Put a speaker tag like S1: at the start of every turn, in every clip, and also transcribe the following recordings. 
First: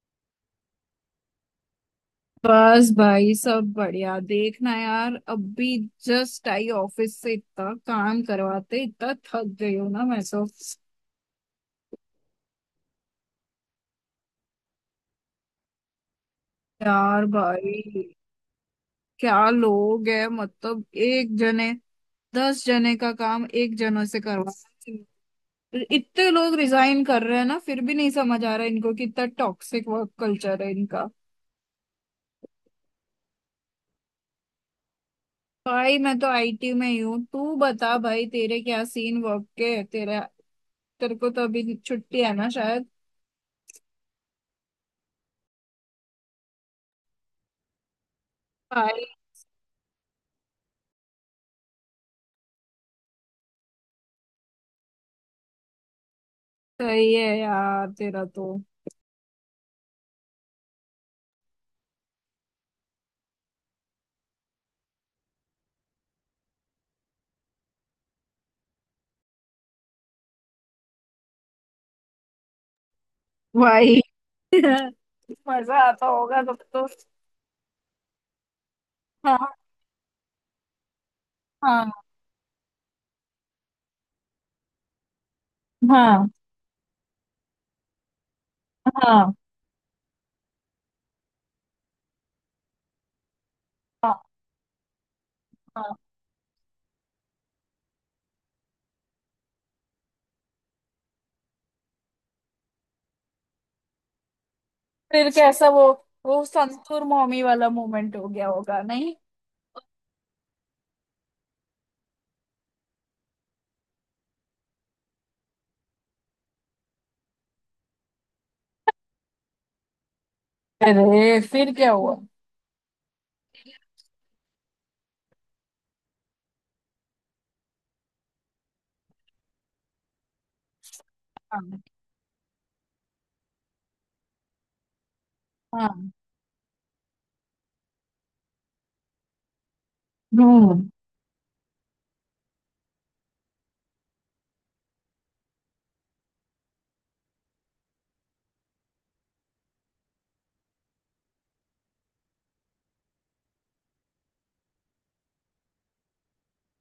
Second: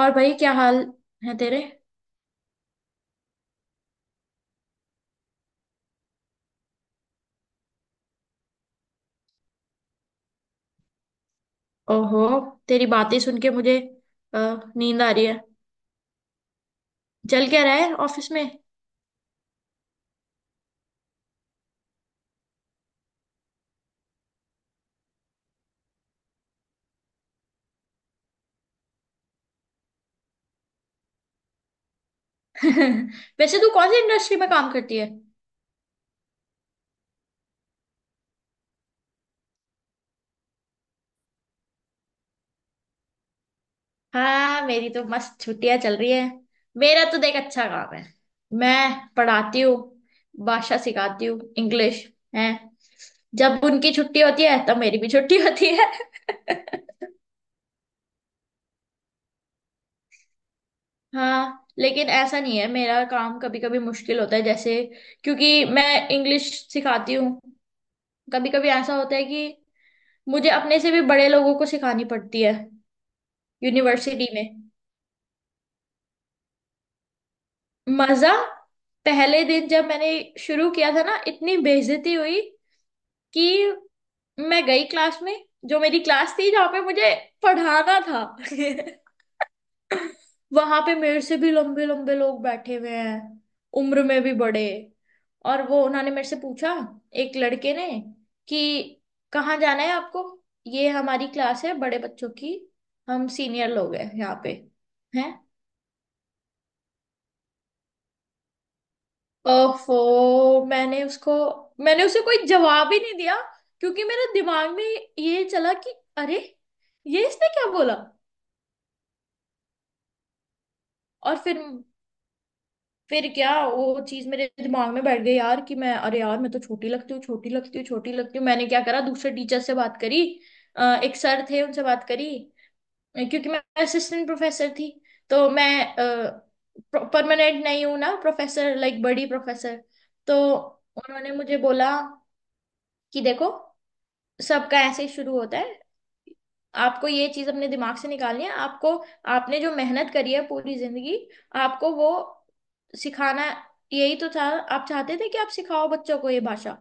S1: और भाई क्या हाल है तेरे?
S2: बस भाई, सब बढ़िया। देखना यार, अभी जस्ट आई ऑफिस से, इतना काम करवाते इतना थक गई हूँ ना मैं तो।
S1: ओहो, तेरी बातें सुन के मुझे अ, नींद आ रही है।
S2: यार
S1: चल क्या रहा
S2: भाई,
S1: है ऑफिस में?
S2: क्या लोग है, मतलब एक जने 10 जने का काम एक जने से करवा रहे हैं। इतने लोग रिजाइन कर रहे हैं ना, फिर भी नहीं समझ आ रहा इनको कि इतना टॉक्सिक वर्क कल्चर है इनका।
S1: वैसे तू कौन सी इंडस्ट्री में काम करती है?
S2: भाई मैं तो आईटी में ही हूँ। तू बता भाई, तेरे क्या सीन वर्क के? तेरा, तेरे को तो अभी छुट्टी है ना शायद।
S1: हाँ मेरी तो मस्त छुट्टियां चल रही है। मेरा तो देख अच्छा काम है। मैं पढ़ाती हूँ, भाषा सिखाती हूँ, इंग्लिश है। जब उनकी छुट्टी होती है तब मेरी भी छुट्टी होती है।
S2: सही है यार तेरा तो।
S1: हाँ लेकिन ऐसा नहीं है, मेरा काम कभी कभी मुश्किल होता है जैसे, क्योंकि मैं इंग्लिश सिखाती हूँ। कभी कभी ऐसा होता है कि मुझे अपने से भी बड़े लोगों को सिखानी पड़ती है,
S2: भाई
S1: यूनिवर्सिटी में।
S2: मजा आता होगा तब तो।
S1: मजा। पहले
S2: हाँ,
S1: दिन जब मैंने शुरू किया था ना, इतनी
S2: हाँ,
S1: बेइज्जती हुई कि मैं गई क्लास में। जो मेरी
S2: हाँ,
S1: क्लास थी, जहाँ पे मुझे पढ़ाना था,
S2: हाँ,
S1: वहां पे मेरे से भी लंबे लंबे लोग बैठे हुए हैं, उम्र में
S2: हाँ,
S1: भी बड़े। और वो
S2: हाँ।
S1: उन्होंने मेरे से पूछा, एक लड़के ने, कि कहाँ जाना है आपको? ये हमारी क्लास है बड़े बच्चों की, हम सीनियर लोग हैं यहाँ पे,
S2: फिर
S1: हैं।
S2: कैसा वो? वो संतूर मॉमी वाला मोमेंट हो गया होगा नहीं?
S1: ओफो, मैंने उसे कोई जवाब ही नहीं दिया, क्योंकि मेरे दिमाग में ये चला कि अरे, ये इसने क्या बोला। और
S2: अरे
S1: फिर,
S2: फिर क्या हुआ?
S1: क्या वो चीज मेरे दिमाग में बैठ गई यार कि मैं, अरे यार मैं तो छोटी लगती हूँ, छोटी लगती हूँ, छोटी लगती हूँ। मैंने क्या करा, दूसरे टीचर से बात करी। एक सर थे,
S2: हाँ,
S1: उनसे बात करी, क्योंकि मैं असिस्टेंट प्रोफेसर थी, तो मैं
S2: हाँ,
S1: परमानेंट नहीं हूँ ना, प्रोफेसर, लाइक बड़ी प्रोफेसर। तो
S2: हम्म,
S1: उन्होंने मुझे बोला कि देखो, सबका ऐसे ही शुरू होता है। आपको ये चीज अपने दिमाग से निकालनी है। आपको, आपने जो मेहनत करी है पूरी जिंदगी, आपको वो सिखाना, यही तो था। आप चाहते थे कि आप सिखाओ बच्चों को ये भाषा।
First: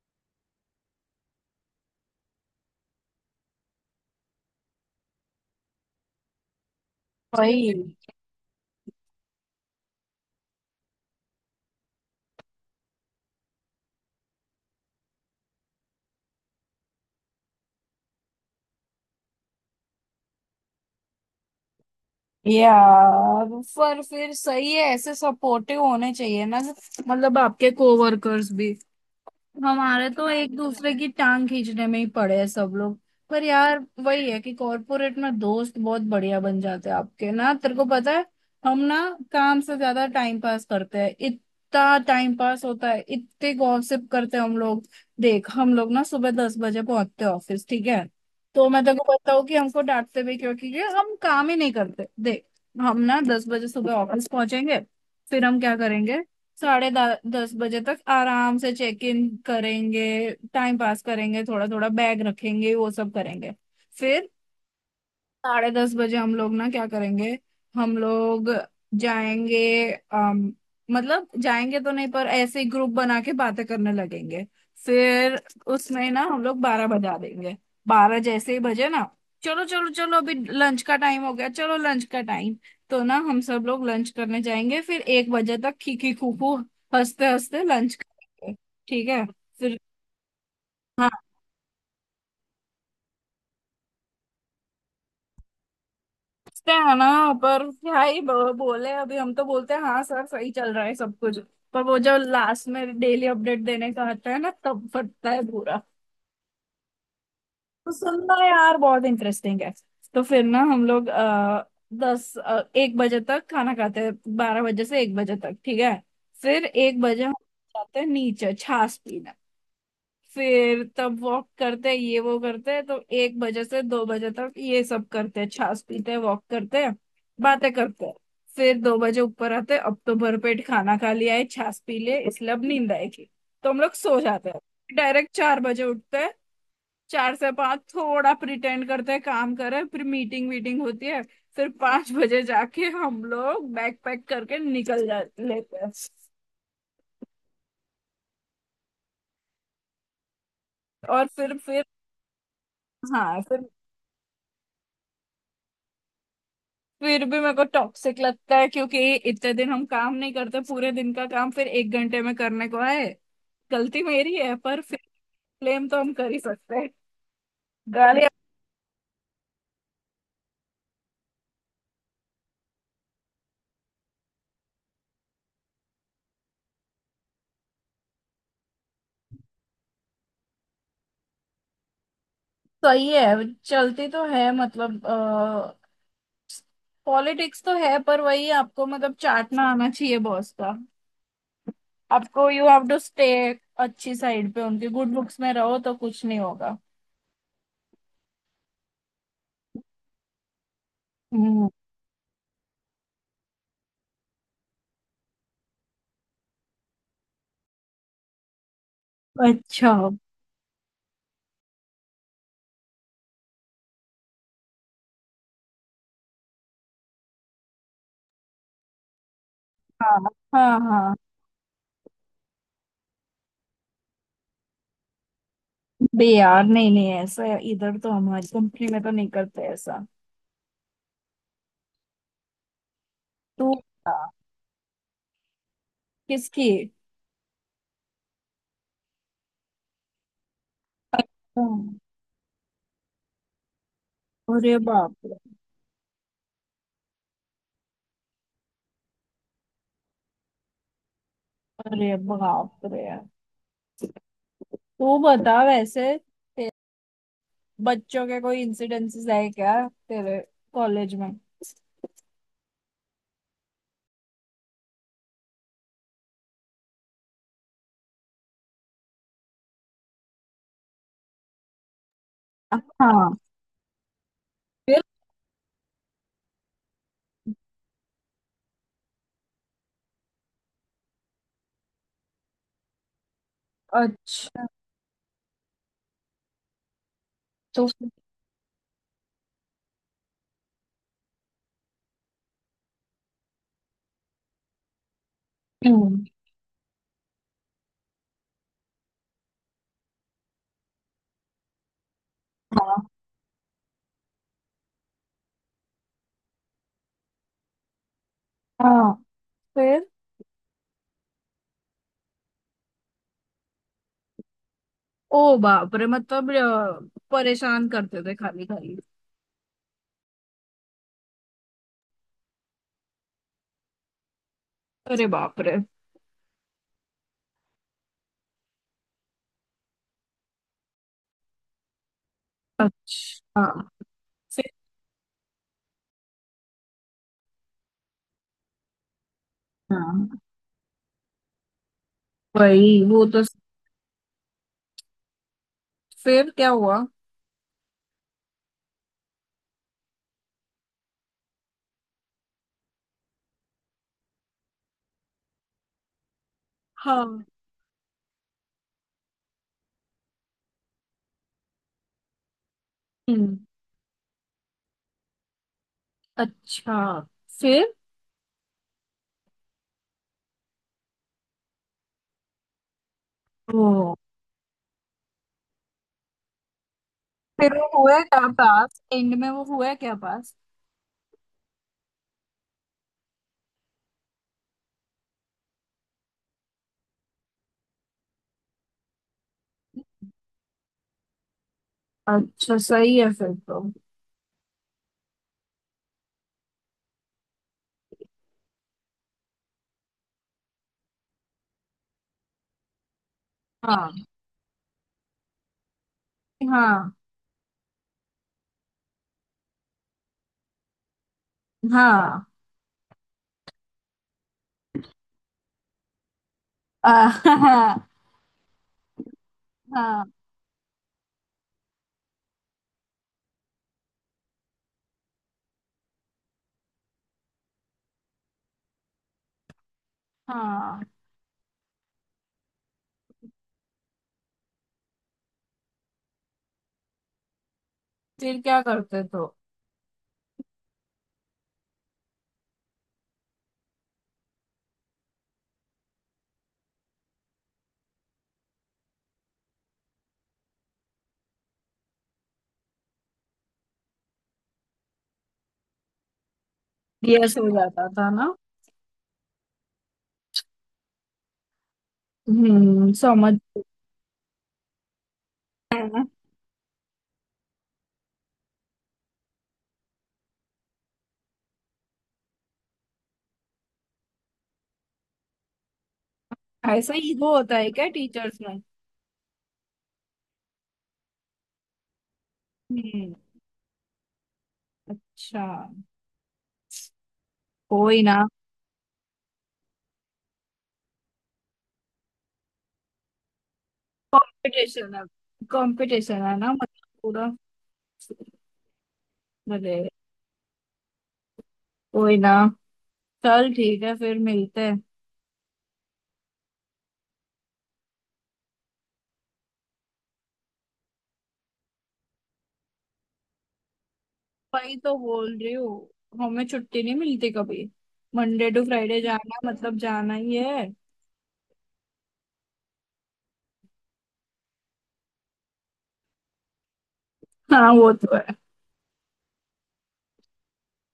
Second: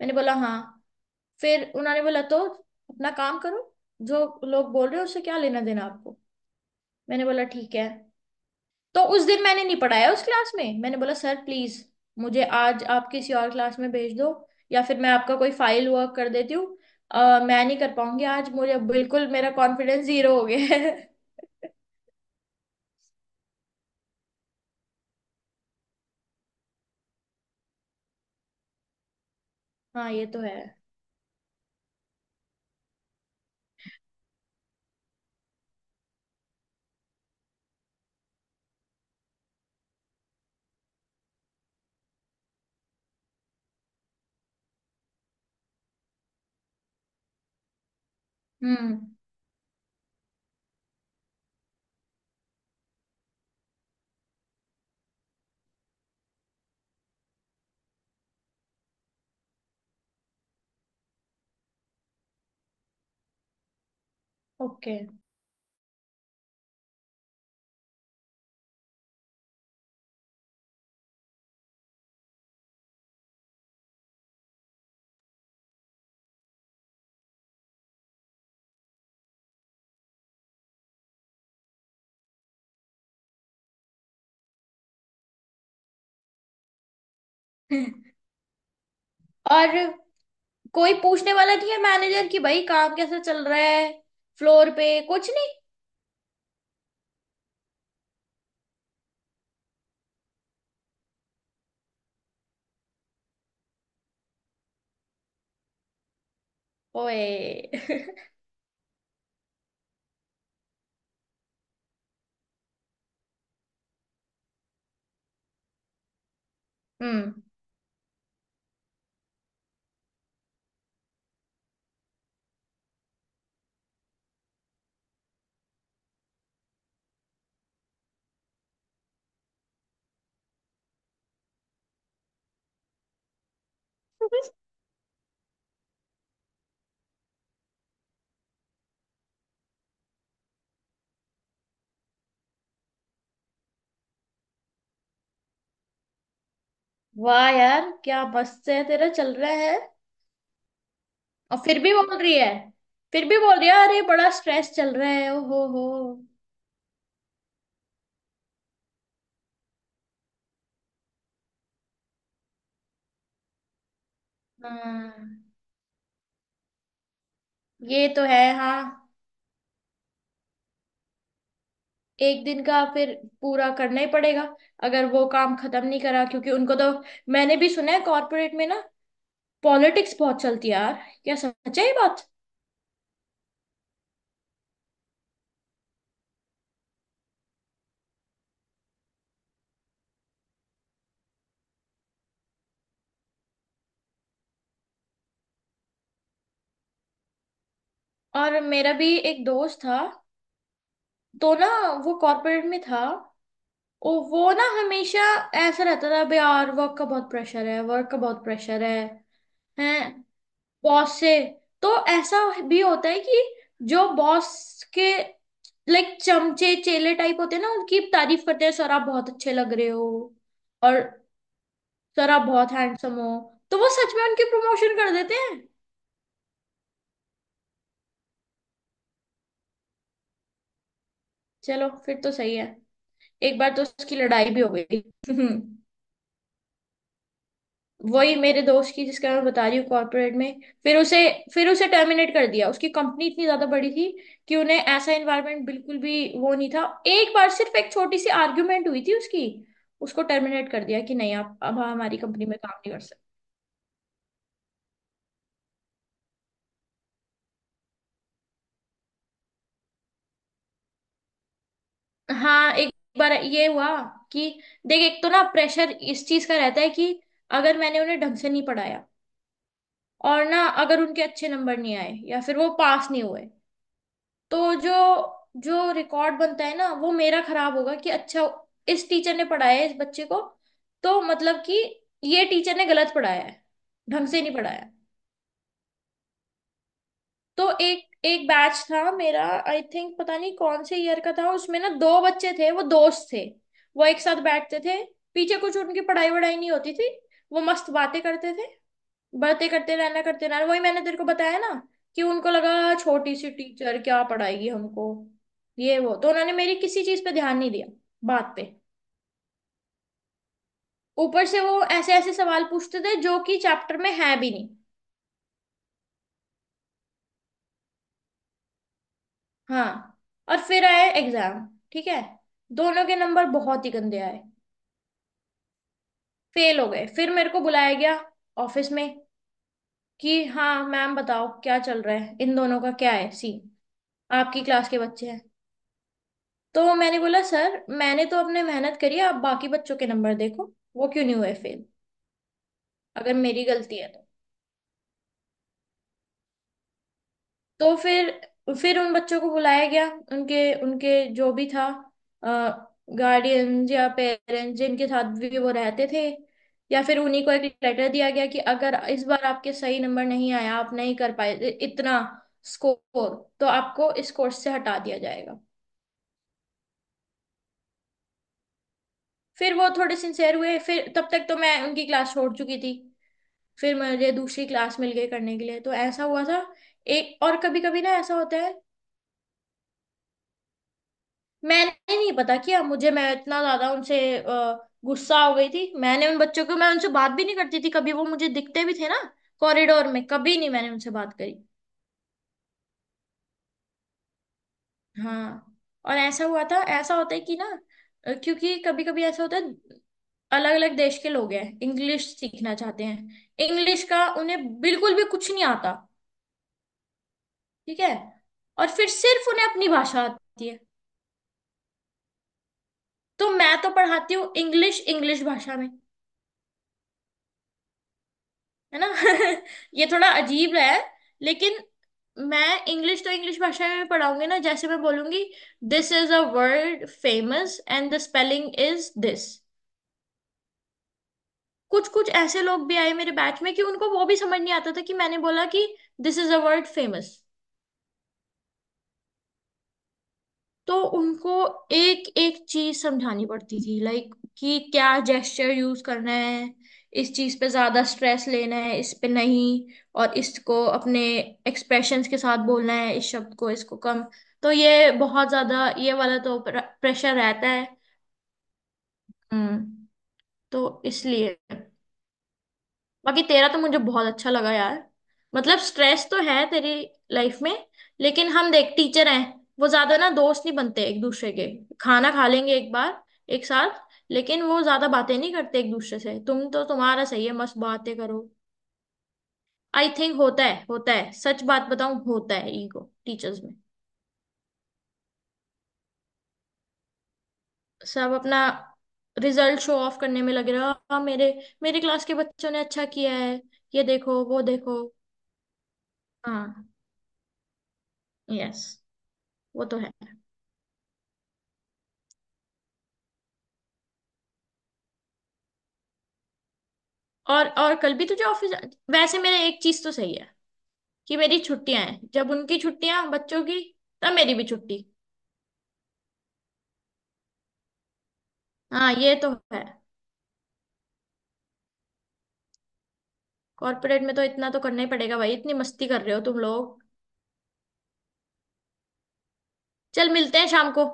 S1: मैंने बोला हाँ। फिर उन्होंने बोला तो अपना काम करो, जो लोग बोल रहे हो उससे क्या लेना देना आपको। मैंने बोला
S2: वही।
S1: ठीक है। तो उस दिन मैंने नहीं पढ़ाया उस क्लास में, मैंने बोला सर प्लीज मुझे आज आप किसी और क्लास में भेज दो, या फिर मैं आपका कोई फाइल वर्क कर देती हूँ। मैं नहीं कर पाऊंगी आज, मुझे, बिल्कुल मेरा कॉन्फिडेंस जीरो हो गया है।
S2: यार, पर फिर सही है, ऐसे सपोर्टिव होने चाहिए ना, मतलब आपके कोवर्कर्स भी। हमारे
S1: हाँ ये
S2: तो
S1: तो है।
S2: एक दूसरे की टांग खींचने में ही पड़े हैं सब लोग। पर यार वही है कि कॉर्पोरेट में दोस्त बहुत बढ़िया बन जाते हैं आपके ना, तेरे को पता है। हम ना काम से ज्यादा टाइम पास करते हैं, इतना टाइम पास होता है, इतने गॉसिप करते हैं हम लोग। देख, हम लोग ना सुबह 10 बजे पहुंचते हैं ऑफिस, ठीक है। तो मैं तेरे
S1: हम्म।
S2: को बताऊँ कि हमको डांटते भी क्यों? क्योंकि हम काम ही नहीं करते, देख। हम ना 10 बजे सुबह ऑफिस पहुंचेंगे। फिर हम क्या करेंगे? साढ़े दस बजे तक आराम से चेक इन करेंगे, टाइम पास करेंगे, थोड़ा थोड़ा बैग रखेंगे, वो सब करेंगे। फिर
S1: ओके।
S2: साढ़े 10 बजे हम लोग ना क्या करेंगे? हम लोग जाएंगे, अम, मतलब जाएंगे तो नहीं, पर ऐसे ही ग्रुप बना के बातें करने लगेंगे। फिर उसमें ना हम लोग 12 बजा देंगे। बारह जैसे ही बजे ना, चलो चलो चलो, अभी लंच का टाइम हो गया, चलो लंच का टाइम। तो ना हम सब लोग लंच करने जाएंगे, फिर 1 बजे तक खीखी खूखू हंसते हंसते लंच करेंगे, ठीक है।
S1: और
S2: फिर
S1: कोई पूछने वाला नहीं है मैनेजर की, भाई काम कैसा चल रहा है, फ्लोर पे, कुछ नहीं।
S2: सोचते हैं ना, पर क्या ही बोले, अभी हम तो बोलते हैं हाँ सर सही चल रहा है सब कुछ। पर वो जो लास्ट में डेली अपडेट देने का आता है ना, तब फटता है पूरा।
S1: ओए।
S2: तो सुनना यार, बहुत इंटरेस्टिंग है। तो फिर ना हम लोग 1 बजे तक खाना खाते हैं, 12 बजे से 1 बजे तक, ठीक है। फिर 1 बजे हम
S1: हम्म।
S2: जाते हैं नीचे छाछ पीने, फिर तब वॉक करते हैं, ये वो करते हैं, तो एक बजे से 2 बजे तक ये सब करते हैं, छाछ पीते हैं, वॉक करते हैं, बातें करते हैं। फिर 2 बजे ऊपर आते हैं, अब तो भरपेट खाना खा लिया है, छाछ पी ले, इसलिए अब नींद आएगी, तो हम लोग सो जाते हैं। डायरेक्ट 4 बजे उठते हैं। 4 से 5 थोड़ा प्रिटेंड करते हैं काम करें, फिर मीटिंग वीटिंग होती है। फिर 5 बजे जाके हम लोग बैग पैक करके निकल जा लेते हैं।
S1: वाह यार क्या मस्त है तेरा चल रहा है।
S2: और फिर
S1: और फिर
S2: फिर
S1: भी बोल रही है, फिर भी
S2: हाँ
S1: बोल
S2: फिर
S1: रही है, अरे बड़ा स्ट्रेस चल रहा है, ओ हो हो।
S2: फिर भी मेरे को टॉक्सिक लगता है, क्योंकि इतने दिन हम काम नहीं करते, पूरे दिन का काम फिर 1 घंटे में करने को है। गलती मेरी है, पर फिर
S1: हाँ
S2: ब्लेम तो हम कर ही सकते हैं।
S1: ये तो
S2: गालियाँ।
S1: है। हाँ, एक दिन का फिर पूरा करना ही पड़ेगा, अगर वो काम खत्म नहीं करा, क्योंकि उनको तो। मैंने भी सुना है कॉर्पोरेट में ना, पॉलिटिक्स बहुत चलती है यार। क्या सच है ये बात?
S2: सही है, चलती तो है, मतलब पॉलिटिक्स तो है, पर वही, आपको मतलब चाटना आना चाहिए बॉस का। आपको यू हैव टू स्टे अच्छी साइड पे उनके, गुड बुक्स में रहो तो कुछ नहीं होगा।
S1: और मेरा भी एक दोस्त था। तो
S2: हम्म,
S1: ना, वो कॉर्पोरेट में था और वो ना हमेशा ऐसा रहता था, अबे यार वर्क का बहुत प्रेशर है, वर्क का बहुत प्रेशर है,
S2: अच्छा,
S1: हैं, बॉस से। तो ऐसा भी होता है कि जो बॉस के लाइक चमचे चेले टाइप होते हैं ना, उनकी तारीफ करते हैं, सर आप बहुत अच्छे लग रहे हो,
S2: हाँ, हाँ,
S1: और
S2: हाँ।
S1: सर आप बहुत हैंडसम हो, तो वो सच में उनकी प्रमोशन कर देते हैं।
S2: बे यार, नहीं नहीं, ऐसा इधर तो हमारी कंपनी में तो नहीं करते ऐसा।
S1: चलो फिर तो सही है। एक
S2: तू
S1: बार तो
S2: क्या?
S1: उसकी लड़ाई भी हो गई।
S2: किसकी?
S1: वही मेरे दोस्त की जिसका मैं बता रही हूँ, कॉर्पोरेट में। फिर उसे,
S2: तुम।
S1: टर्मिनेट कर दिया, उसकी कंपनी इतनी ज्यादा बड़ी थी कि
S2: अरे
S1: उन्हें ऐसा
S2: बाप रे।
S1: एनवायरनमेंट बिल्कुल भी वो नहीं था। एक बार सिर्फ एक छोटी सी आर्ग्यूमेंट हुई थी उसकी, उसको टर्मिनेट कर दिया कि नहीं आप अब
S2: अरे
S1: हमारी कंपनी में काम
S2: बाप
S1: नहीं कर
S2: रे,
S1: सकते।
S2: तू बता वैसे, बच्चों के कोई इंसिडेंसेस है क्या तेरे कॉलेज में?
S1: हाँ एक बार ये हुआ कि देख, एक तो ना प्रेशर इस चीज का रहता है कि अगर मैंने उन्हें ढंग से नहीं पढ़ाया, और ना अगर उनके अच्छे नंबर नहीं आए या फिर वो पास नहीं
S2: हाँ,
S1: हुए, तो जो
S2: फिर?
S1: जो रिकॉर्ड बनता है ना वो मेरा खराब होगा कि अच्छा, इस टीचर ने पढ़ाया है इस बच्चे को, तो मतलब कि ये टीचर ने गलत पढ़ाया है, ढंग से नहीं
S2: अच्छा।
S1: पढ़ाया। तो
S2: तो
S1: एक एक बैच था मेरा, आई थिंक पता नहीं कौन से ईयर का था, उसमें ना दो बच्चे थे वो दोस्त थे। वो एक साथ बैठते थे पीछे, कुछ उनकी
S2: हम्म,
S1: पढ़ाई वढ़ाई नहीं होती थी, वो मस्त बातें करते थे, बातें करते रहना, करते रहना। वही मैंने तेरे को बताया ना कि उनको
S2: हाँ,
S1: लगा, छोटी सी टीचर क्या पढ़ाएगी हमको, ये वो, तो उन्होंने मेरी किसी चीज पे ध्यान नहीं दिया, बात पे।
S2: हाँ, फिर?
S1: ऊपर से वो ऐसे ऐसे सवाल पूछते थे जो कि चैप्टर में है भी नहीं।
S2: ओ बाप रे, मतलब परेशान करते थे खाली खाली?
S1: हाँ और फिर आए एग्जाम, ठीक है, दोनों के नंबर बहुत ही गंदे आए,
S2: अरे बाप रे।
S1: फेल हो गए। फिर मेरे को बुलाया गया ऑफिस में कि हाँ मैम बताओ क्या चल रहा है इन दोनों का, क्या है
S2: अच्छा,
S1: सीन,
S2: हाँ,
S1: आपकी
S2: फिर?
S1: क्लास के बच्चे हैं। तो मैंने बोला सर मैंने तो अपने मेहनत करी है, आप बाकी बच्चों के नंबर
S2: हाँ
S1: देखो, वो क्यों नहीं हुए फेल,
S2: वही, वो
S1: अगर
S2: तो,
S1: मेरी गलती है तो।
S2: फिर क्या हुआ?
S1: तो फिर, उन बच्चों को बुलाया गया, उनके उनके जो भी था, गार्डियंस या पेरेंट्स, जिनके साथ भी वो रहते थे, या फिर
S2: हाँ,
S1: उन्हीं को एक लेटर दिया गया कि अगर इस बार आपके सही नंबर नहीं आया, आप नहीं कर पाए इतना स्कोर,
S2: हम्म,
S1: तो आपको इस कोर्स से हटा दिया जाएगा।
S2: अच्छा, फिर?
S1: फिर वो थोड़े सिंसेयर हुए, फिर तब तक तो मैं उनकी क्लास छोड़ चुकी थी। फिर
S2: ओ।
S1: मुझे दूसरी क्लास मिल गई करने के लिए, तो ऐसा हुआ था। एक और,
S2: फिर
S1: कभी
S2: वो
S1: कभी ना
S2: हुआ
S1: ऐसा
S2: क्या
S1: होता है।
S2: पास? एंड में वो हुआ क्या पास?
S1: मैंने नहीं पता किया, मुझे, मैं इतना ज्यादा उनसे गुस्सा हो गई थी, मैंने उन बच्चों को, मैं उनसे बात भी नहीं करती थी। कभी वो मुझे दिखते भी थे ना कॉरिडोर में, कभी नहीं मैंने उनसे बात करी।
S2: अच्छा, सही है फिर तो।
S1: हाँ, और ऐसा हुआ था, ऐसा होता है कि ना, क्योंकि कभी कभी ऐसा होता है, अलग अलग देश के लोग हैं, इंग्लिश सीखना चाहते हैं, इंग्लिश
S2: हाँ,
S1: का उन्हें बिल्कुल भी कुछ नहीं आता,
S2: हाँ,
S1: ठीक है, और फिर सिर्फ उन्हें अपनी भाषा आती है।
S2: हाँ
S1: तो मैं तो पढ़ाती हूँ इंग्लिश, इंग्लिश भाषा में,
S2: हाँ,
S1: है ना। ये थोड़ा
S2: हाँ,
S1: अजीब है, लेकिन मैं इंग्लिश तो इंग्लिश भाषा में पढ़ाऊंगी ना, जैसे मैं बोलूंगी, this is a word famous and the spelling is this.
S2: हाँ,
S1: कुछ कुछ ऐसे लोग भी आए मेरे बैच में कि उनको वो भी समझ नहीं आता था कि मैंने बोला कि, this is a word famous.
S2: फिर क्या करते तो?
S1: तो उनको एक एक चीज समझानी पड़ती थी, लाइक कि क्या जेस्चर यूज करना है, इस चीज पे ज्यादा स्ट्रेस लेना है इस पे नहीं, और इसको अपने एक्सप्रेशंस के साथ बोलना है, इस शब्द को, इसको कम। तो ये बहुत ज्यादा ये वाला तो प्रेशर
S2: यस हो
S1: रहता है।
S2: जाता था ना।
S1: हम्म, तो इसलिए।
S2: हम्म,
S1: बाकी
S2: समझ
S1: तेरा तो मुझे बहुत अच्छा लगा यार, मतलब
S2: हाँ।
S1: स्ट्रेस तो है तेरी लाइफ में, लेकिन हम देख टीचर हैं, वो ज्यादा ना दोस्त नहीं बनते एक दूसरे के। खाना खा लेंगे एक बार एक साथ, लेकिन वो ज्यादा बातें नहीं करते एक दूसरे से, तुम तो,
S2: ऐसा
S1: तुम्हारा सही है,
S2: ईगो होता
S1: मस्त
S2: है क्या
S1: बातें करो।
S2: टीचर्स में?
S1: आई थिंक होता है, होता है, सच बात बताऊं होता है, ईगो
S2: हम्म,
S1: टीचर्स में।
S2: अच्छा, कोई
S1: सब
S2: ना।
S1: अपना रिजल्ट शो ऑफ करने में लग रहा, मेरे, क्लास के बच्चों ने अच्छा किया है, ये देखो, वो देखो।
S2: कंपटीशन है, कंपटीशन है ना
S1: हाँ
S2: मतलब पूरा।
S1: यस, वो
S2: अरे,
S1: तो है।
S2: कोई ना, चल ठीक है फिर मिलते हैं।
S1: और कल भी तुझे ऑफिस, वैसे मेरा एक चीज तो सही है कि मेरी छुट्टियां हैं, जब उनकी छुट्टियां, बच्चों की, तब मेरी भी
S2: वही
S1: छुट्टी।
S2: तो बोल रही हूँ, हमें छुट्टी नहीं मिलती कभी, मंडे टू
S1: हाँ
S2: फ्राइडे
S1: ये तो
S2: जाना
S1: है,
S2: मतलब जाना ही है।
S1: कॉर्पोरेट में तो इतना तो करना ही पड़ेगा भाई, इतनी मस्ती कर रहे हो तुम लोग।
S2: हाँ, वो तो है।
S1: चल मिलते हैं शाम को,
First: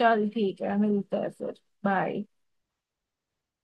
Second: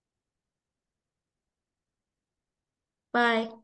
S2: चल ठीक है मिलते हैं फिर। बाय।
S1: बाय।